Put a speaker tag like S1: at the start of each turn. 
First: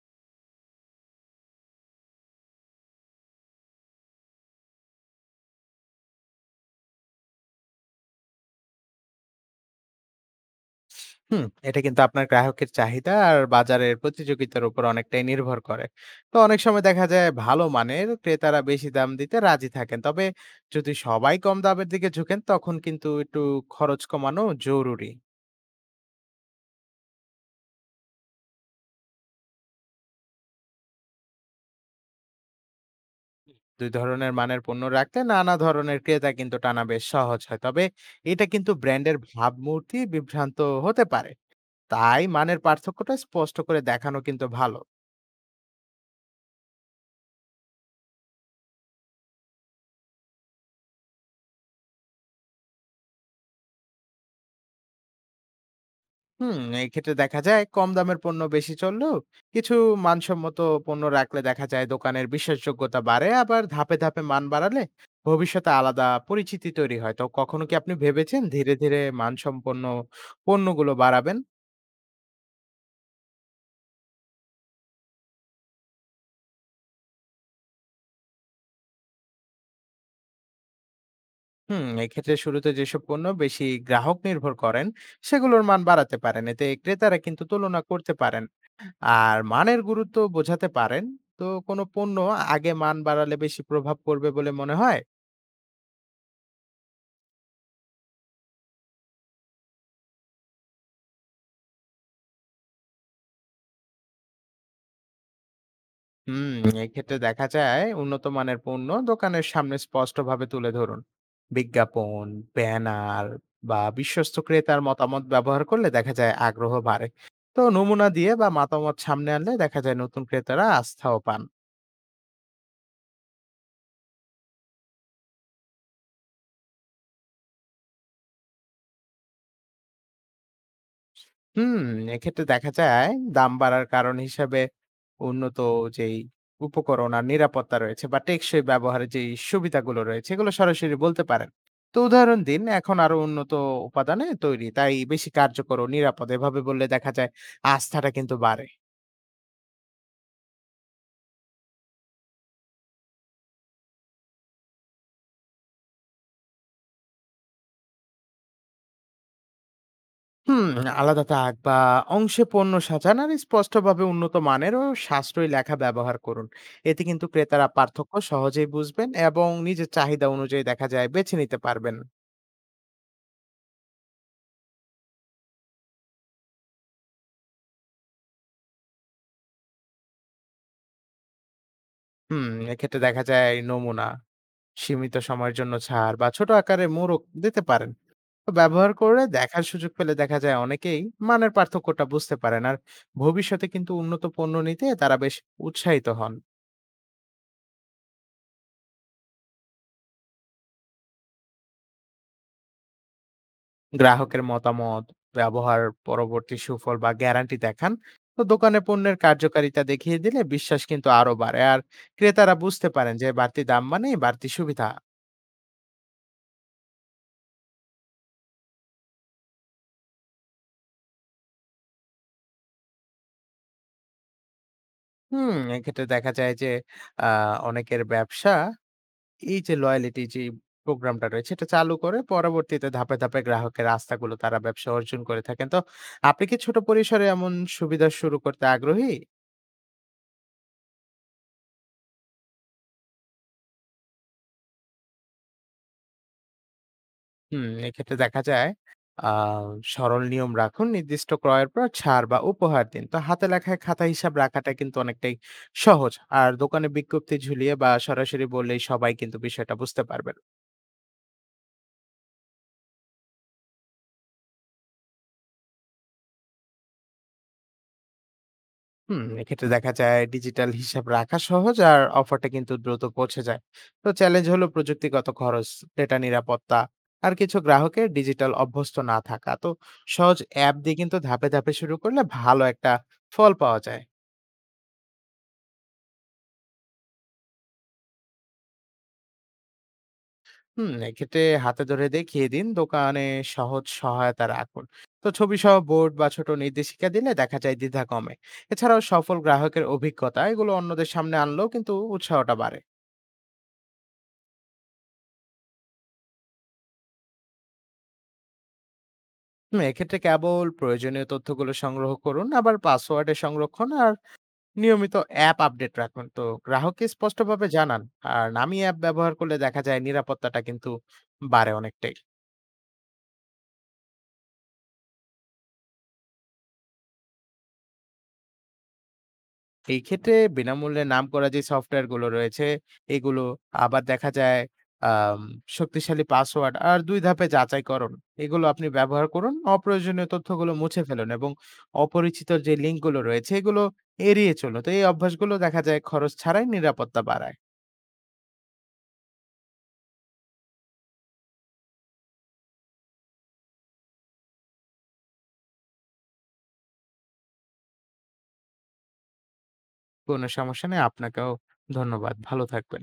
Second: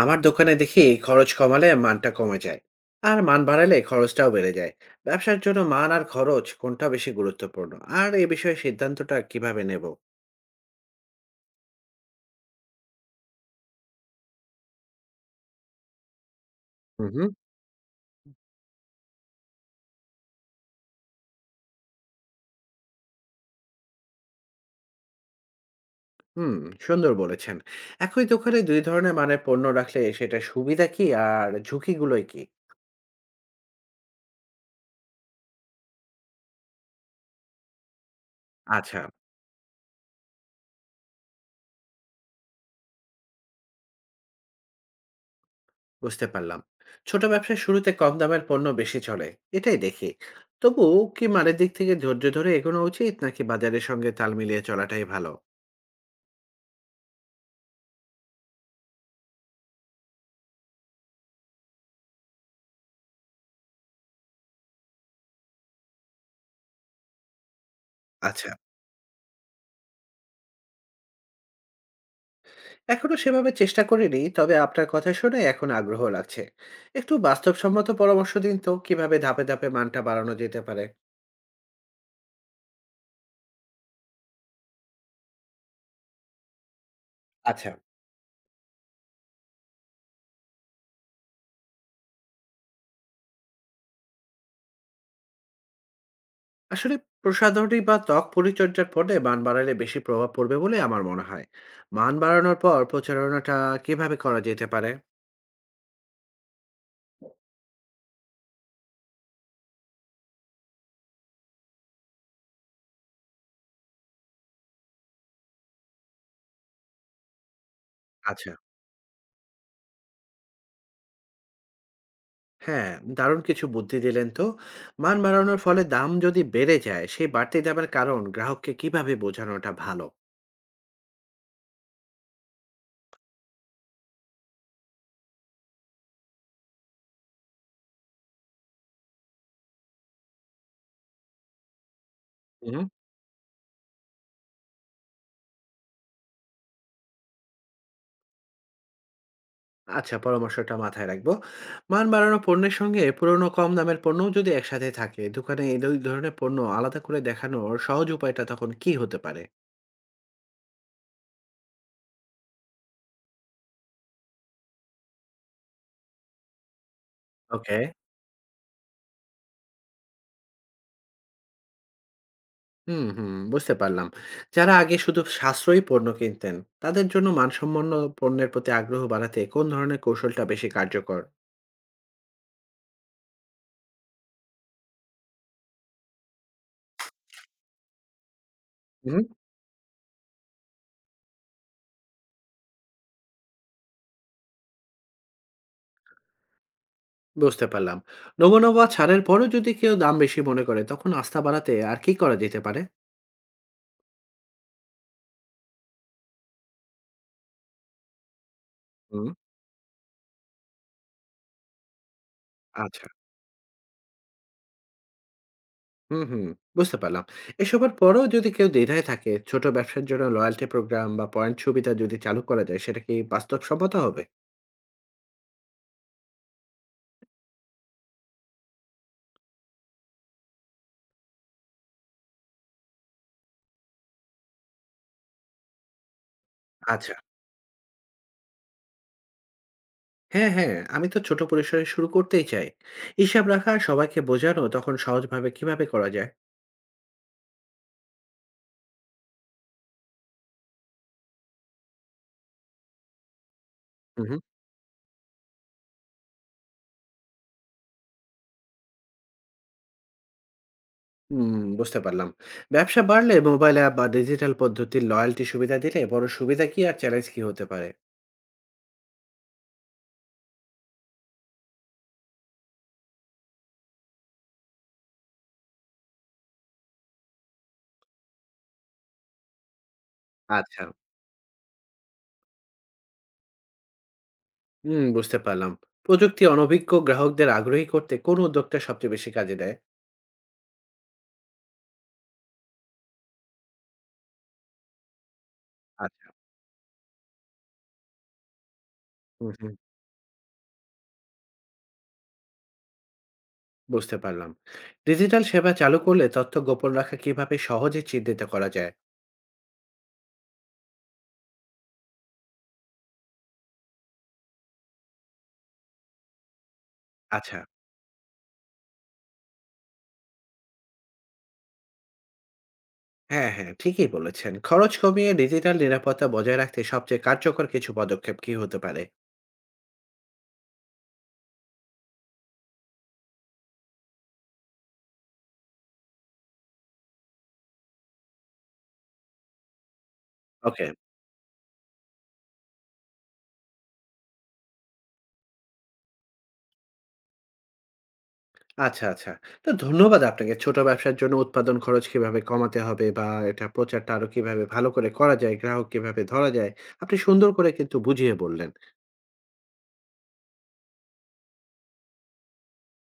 S1: আমার দোকানে দেখি খরচ কমালে মানটা কমে যায়। আর মান বাড়ালে খরচটাও বেড়ে যায়। ব্যবসার জন্য মান আর খরচ কোনটা বেশি গুরুত্বপূর্ণ? আর এ বিষয়ে সিদ্ধান্তটা কিভাবে নেব?
S2: হুম, এটা কিন্তু আপনার গ্রাহকের চাহিদা আর বাজারের প্রতিযোগিতার উপর অনেকটাই নির্ভর করে। তো অনেক সময় দেখা
S1: হুম
S2: যায়
S1: হুম।
S2: ভালো মানের ক্রেতারা বেশি দাম দিতে রাজি থাকেন। তবে যদি সবাই কম দামের দিকে ঝুঁকেন তখন কিন্তু একটু খরচ কমানো জরুরি।
S1: হুম। সুন্দর বলেছেন। একই দোকানে দুই ধরনের মানের পণ্য রাখলে সেটা সুবিধা কি আর ঝুঁকিগুলোই কি?
S2: ২ ধরনের মানের পণ্য রাখতে নানা ধরনের ক্রেতা কিন্তু টানা বেশ সহজ হয়। তবে এটা কিন্তু
S1: আচ্ছা।
S2: ব্র্যান্ডের ভাবমূর্তি বিভ্রান্ত হতে পারে। তাই মানের পার্থক্যটা স্পষ্ট করে দেখানো কিন্তু ভালো।
S1: বুঝতে পারলাম। ছোট ব্যবসার শুরুতে কম দামের পণ্য বেশি চলে, এটাই দেখি। তবু কি মানের দিক থেকে ধৈর্য ধরে এগোনো উচিত নাকি বাজারের সঙ্গে তাল মিলিয়ে চলাটাই ভালো?
S2: হুম, এক্ষেত্রে দেখা যায় কম দামের পণ্য বেশি চললেও কিছু মানসম্মত পণ্য রাখলে দেখা যায় দোকানের বিশ্বাসযোগ্যতা বাড়ে। আবার ধাপে ধাপে মান বাড়ালে ভবিষ্যতে আলাদা পরিচিতি তৈরি হয়। তো কখনো কি আপনি ভেবেছেন
S1: আচ্ছা।
S2: ধীরে ধীরে মানসম্পন্ন পণ্যগুলো বাড়াবেন?
S1: এখনো সেভাবে চেষ্টা করিনি, তবে আপনার কথা শুনে এখন আগ্রহ লাগছে। একটু বাস্তবসম্মত পরামর্শ দিন তো, কিভাবে ধাপে ধাপে মানটা বাড়ানো যেতে পারে?
S2: হুম, এক্ষেত্রে শুরুতে যেসব পণ্য বেশি গ্রাহক নির্ভর করেন সেগুলোর মান বাড়াতে পারেন। এতে ক্রেতারা কিন্তু
S1: আচ্ছা।
S2: তুলনা করতে পারেন আর মানের গুরুত্ব বোঝাতে পারেন। তো কোনো পণ্য আগে মান বাড়ালে বেশি প্রভাব পড়বে বলে মনে হয়?
S1: আসলে প্রসাধনী বা ত্বক পরিচর্যার পরে মান বাড়ালে বেশি প্রভাব পড়বে বলে আমার মনে হয়। মান বাড়ানোর পর প্রচারণাটা কিভাবে করা যেতে পারে?
S2: হুম, এক্ষেত্রে দেখা যায় উন্নত মানের পণ্য দোকানের সামনে স্পষ্টভাবে তুলে ধরুন। বিজ্ঞাপন, ব্যানার বা বিশ্বস্ত ক্রেতার মতামত ব্যবহার করলে দেখা যায় আগ্রহ বাড়ে। তো নমুনা দিয়ে বা
S1: আচ্ছা।
S2: মতামত সামনে আনলে দেখা যায় নতুন ক্রেতারা আস্থাও পান।
S1: হ্যাঁ। দারুণ কিছু বুদ্ধি দিলেন তো। মান বাড়ানোর ফলে দাম যদি বেড়ে যায়, সেই বাড়তি দামের কারণ গ্রাহককে কিভাবে বোঝানোটা ভালো?
S2: হুম, এক্ষেত্রে দেখা যায় দাম বাড়ার কারণ হিসাবে উন্নত যেই উপকরণ আর নিরাপত্তা রয়েছে বা টেকসই ব্যবহারের যেই সুবিধাগুলো রয়েছে এগুলো সরাসরি বলতে পারেন। তো উদাহরণ দিন, এখন আরো উন্নত উপাদানে তৈরি তাই বেশি কার্যকর ও নিরাপদ, এভাবে বললে দেখা যায় আস্থাটা কিন্তু বাড়ে।
S1: আচ্ছা, পরামর্শটা মাথায় রাখবো। মান বাড়ানো পণ্যের সঙ্গে পুরনো কম দামের পণ্যও যদি একসাথে থাকে, দোকানে এই ২ ধরনের পণ্য আলাদা করে দেখানোর সহজ উপায়টা তখন কি হতে পারে?
S2: হুম, আলাদা তাক বা অংশে পণ্য সাজান আর স্পষ্টভাবে উন্নত মানের ও সাশ্রয়ী লেখা ব্যবহার করুন। এতে কিন্তু ক্রেতারা
S1: ওকে।
S2: পার্থক্য সহজেই বুঝবেন এবং নিজের চাহিদা অনুযায়ী দেখা যায় বেছে নিতে পারবেন।
S1: হুম, হুম, বুঝতে পারলাম। যারা আগে শুধু সাশ্রয়ী পণ্য কিনতেন, তাদের জন্য মানসম্পন্ন পণ্যের প্রতি আগ্রহ বাড়াতে কোন ধরনের কৌশলটা বেশি কার্যকর?
S2: হুম, এক্ষেত্রে দেখা যায় নমুনা, সীমিত সময়ের জন্য ছাড় বা ছোট আকারে মোড়ক দিতে পারেন। তো ব্যবহার করে
S1: হুম,
S2: দেখার সুযোগ পেলে দেখা যায় অনেকেই মানের পার্থক্যটা বুঝতে পারেন। আর ভবিষ্যতে কিন্তু উন্নত পণ্য নিতে তারা বেশ উৎসাহিত হন।
S1: বুঝতে পারলাম। নমুনা বা ছাড়ের পরেও যদি কেউ দাম বেশি মনে করে, তখন আস্থা বাড়াতে আর কি করা যেতে পারে?
S2: গ্রাহকের মতামত, ব্যবহার পরবর্তী সুফল বা গ্যারান্টি দেখান। তো দোকানে পণ্যের
S1: হুম,
S2: কার্যকারিতা দেখিয়ে দিলে বিশ্বাস কিন্তু আরো বাড়ে। আর ক্রেতারা বুঝতে
S1: আচ্ছা।
S2: পারেন যে বাড়তি দাম মানেই বাড়তি সুবিধা।
S1: হুম, হুম। বুঝতে পারলাম। এসবের পরেও যদি কেউ দ্বিধায় থাকে, ছোট ব্যবসার জন্য লয়াল্টি প্রোগ্রাম বা পয়েন্ট সুবিধা যদি চালু করা যায়, সেটা কি বাস্তবসম্মত হবে?
S2: হুম, এক্ষেত্রে দেখা যায় যে আ অনেকের ব্যবসা এই যে লয়ালিটি প্রোগ্রামটা রয়েছে এটা চালু করে পরবর্তীতে ধাপে ধাপে গ্রাহকের রাস্তাগুলো তারা ব্যবসা অর্জন করে থাকেন। তো আপনি কি ছোট
S1: আচ্ছা।
S2: পরিসরে এমন সুবিধা শুরু করতে আগ্রহী?
S1: হ্যাঁ, হ্যাঁ। আমি তো ছোট পরিসরে শুরু করতেই চাই। হিসাব রাখা আর সবাইকে বোঝানো তখন সহজভাবে কিভাবে করা যায়?
S2: হুম, এক্ষেত্রে দেখা যায় আহ সরল নিয়ম রাখুন, নির্দিষ্ট ক্রয়ের পর ছাড় বা উপহার দিন। তো হাতে লেখায় খাতা
S1: হু,
S2: হিসাব
S1: হু।
S2: রাখাটা কিন্তু অনেকটাই সহজ। আর দোকানে বিজ্ঞপ্তি ঝুলিয়ে বা সরাসরি বললেই সবাই কিন্তু বিষয়টা বুঝতে পারবেন।
S1: হুম, বুঝতে পারলাম। ব্যবসা বাড়লে মোবাইল অ্যাপ বা ডিজিটাল পদ্ধতির লয়াল্টি সুবিধা দিলে বড় সুবিধা কি আর চ্যালেঞ্জ কি হতে পারে?
S2: হুম, এক্ষেত্রে দেখা যায় ডিজিটাল হিসাব রাখা সহজ আর অফারটা কিন্তু দ্রুত পৌঁছে যায়। তো চ্যালেঞ্জ হলো প্রযুক্তিগত খরচ, ডেটা নিরাপত্তা আর কিছু গ্রাহকের ডিজিটাল অভ্যস্ত না থাকা। তো সহজ অ্যাপ
S1: আচ্ছা।
S2: দিয়ে কিন্তু ধাপে ধাপে শুরু করলে ভালো একটা ফল পাওয়া যায়।
S1: হুম, বুঝতে পারলাম। প্রযুক্তি অনভিজ্ঞ গ্রাহকদের আগ্রহী করতে কোন উদ্যোগটা সবচেয়ে বেশি কাজে দেয়?
S2: হুম, এক্ষেত্রে হাতে ধরে দেখিয়ে দিন, দোকানে সহজ সহায়তা রাখুন। তো ছবি সহ বোর্ড বা
S1: আচ্ছা।
S2: ছোট নির্দেশিকা দিলে দেখা যায় দ্বিধা কমে। এছাড়াও সফল
S1: হু, হু।
S2: গ্রাহকের অভিজ্ঞতা এগুলো অন্যদের সামনে আনলেও কিন্তু উৎসাহটা বাড়ে।
S1: বুঝতে পারলাম। ডিজিটাল সেবা চালু করলে তথ্য গোপন রাখা কিভাবে সহজে চিহ্নিত করা যায়?
S2: হুম, এক্ষেত্রে কেবল প্রয়োজনীয় তথ্যগুলো সংগ্রহ করুন, আবার পাসওয়ার্ডে সংরক্ষণ আর নিয়মিত অ্যাপ আপডেট রাখুন। তো গ্রাহককে
S1: আচ্ছা।
S2: স্পষ্টভাবে জানান আর নামি অ্যাপ ব্যবহার করলে দেখা যায় নিরাপত্তাটা কিন্তু বাড়ে অনেকটাই।
S1: হ্যাঁ, হ্যাঁ, ঠিকই বলেছেন। খরচ কমিয়ে ডিজিটাল নিরাপত্তা বজায় রাখতে সবচেয়ে কার্যকর কিছু পদক্ষেপ কি হতে পারে?
S2: এই ক্ষেত্রে বিনামূল্যে নামকরা যে সফটওয়্যার গুলো রয়েছে এগুলো, আবার দেখা যায় আম শক্তিশালী পাসওয়ার্ড আর ২ ধাপে যাচাইকরণ এগুলো আপনি ব্যবহার করুন। অপ্রয়োজনীয় তথ্যগুলো
S1: ওকে।
S2: মুছে ফেলুন এবং অপরিচিত যে লিঙ্ক গুলো রয়েছে এগুলো এড়িয়ে চলুন। তো এই অভ্যাসগুলো দেখা যায় খরচ ছাড়াই নিরাপত্তা বাড়ায়।
S1: আচ্ছা, আচ্ছা। তো ধন্যবাদ আপনাকে। ছোট ব্যবসার জন্য উৎপাদন খরচ কিভাবে কমাতে হবে বা এটা প্রচারটা আরো কিভাবে ভালো করে করা যায়, গ্রাহক কিভাবে ধরা যায়, আপনি সুন্দর করে কিন্তু বুঝিয়ে বললেন।
S2: কোনো সমস্যা নেই। আপনাকেও ধন্যবাদ। ভালো থাকবেন।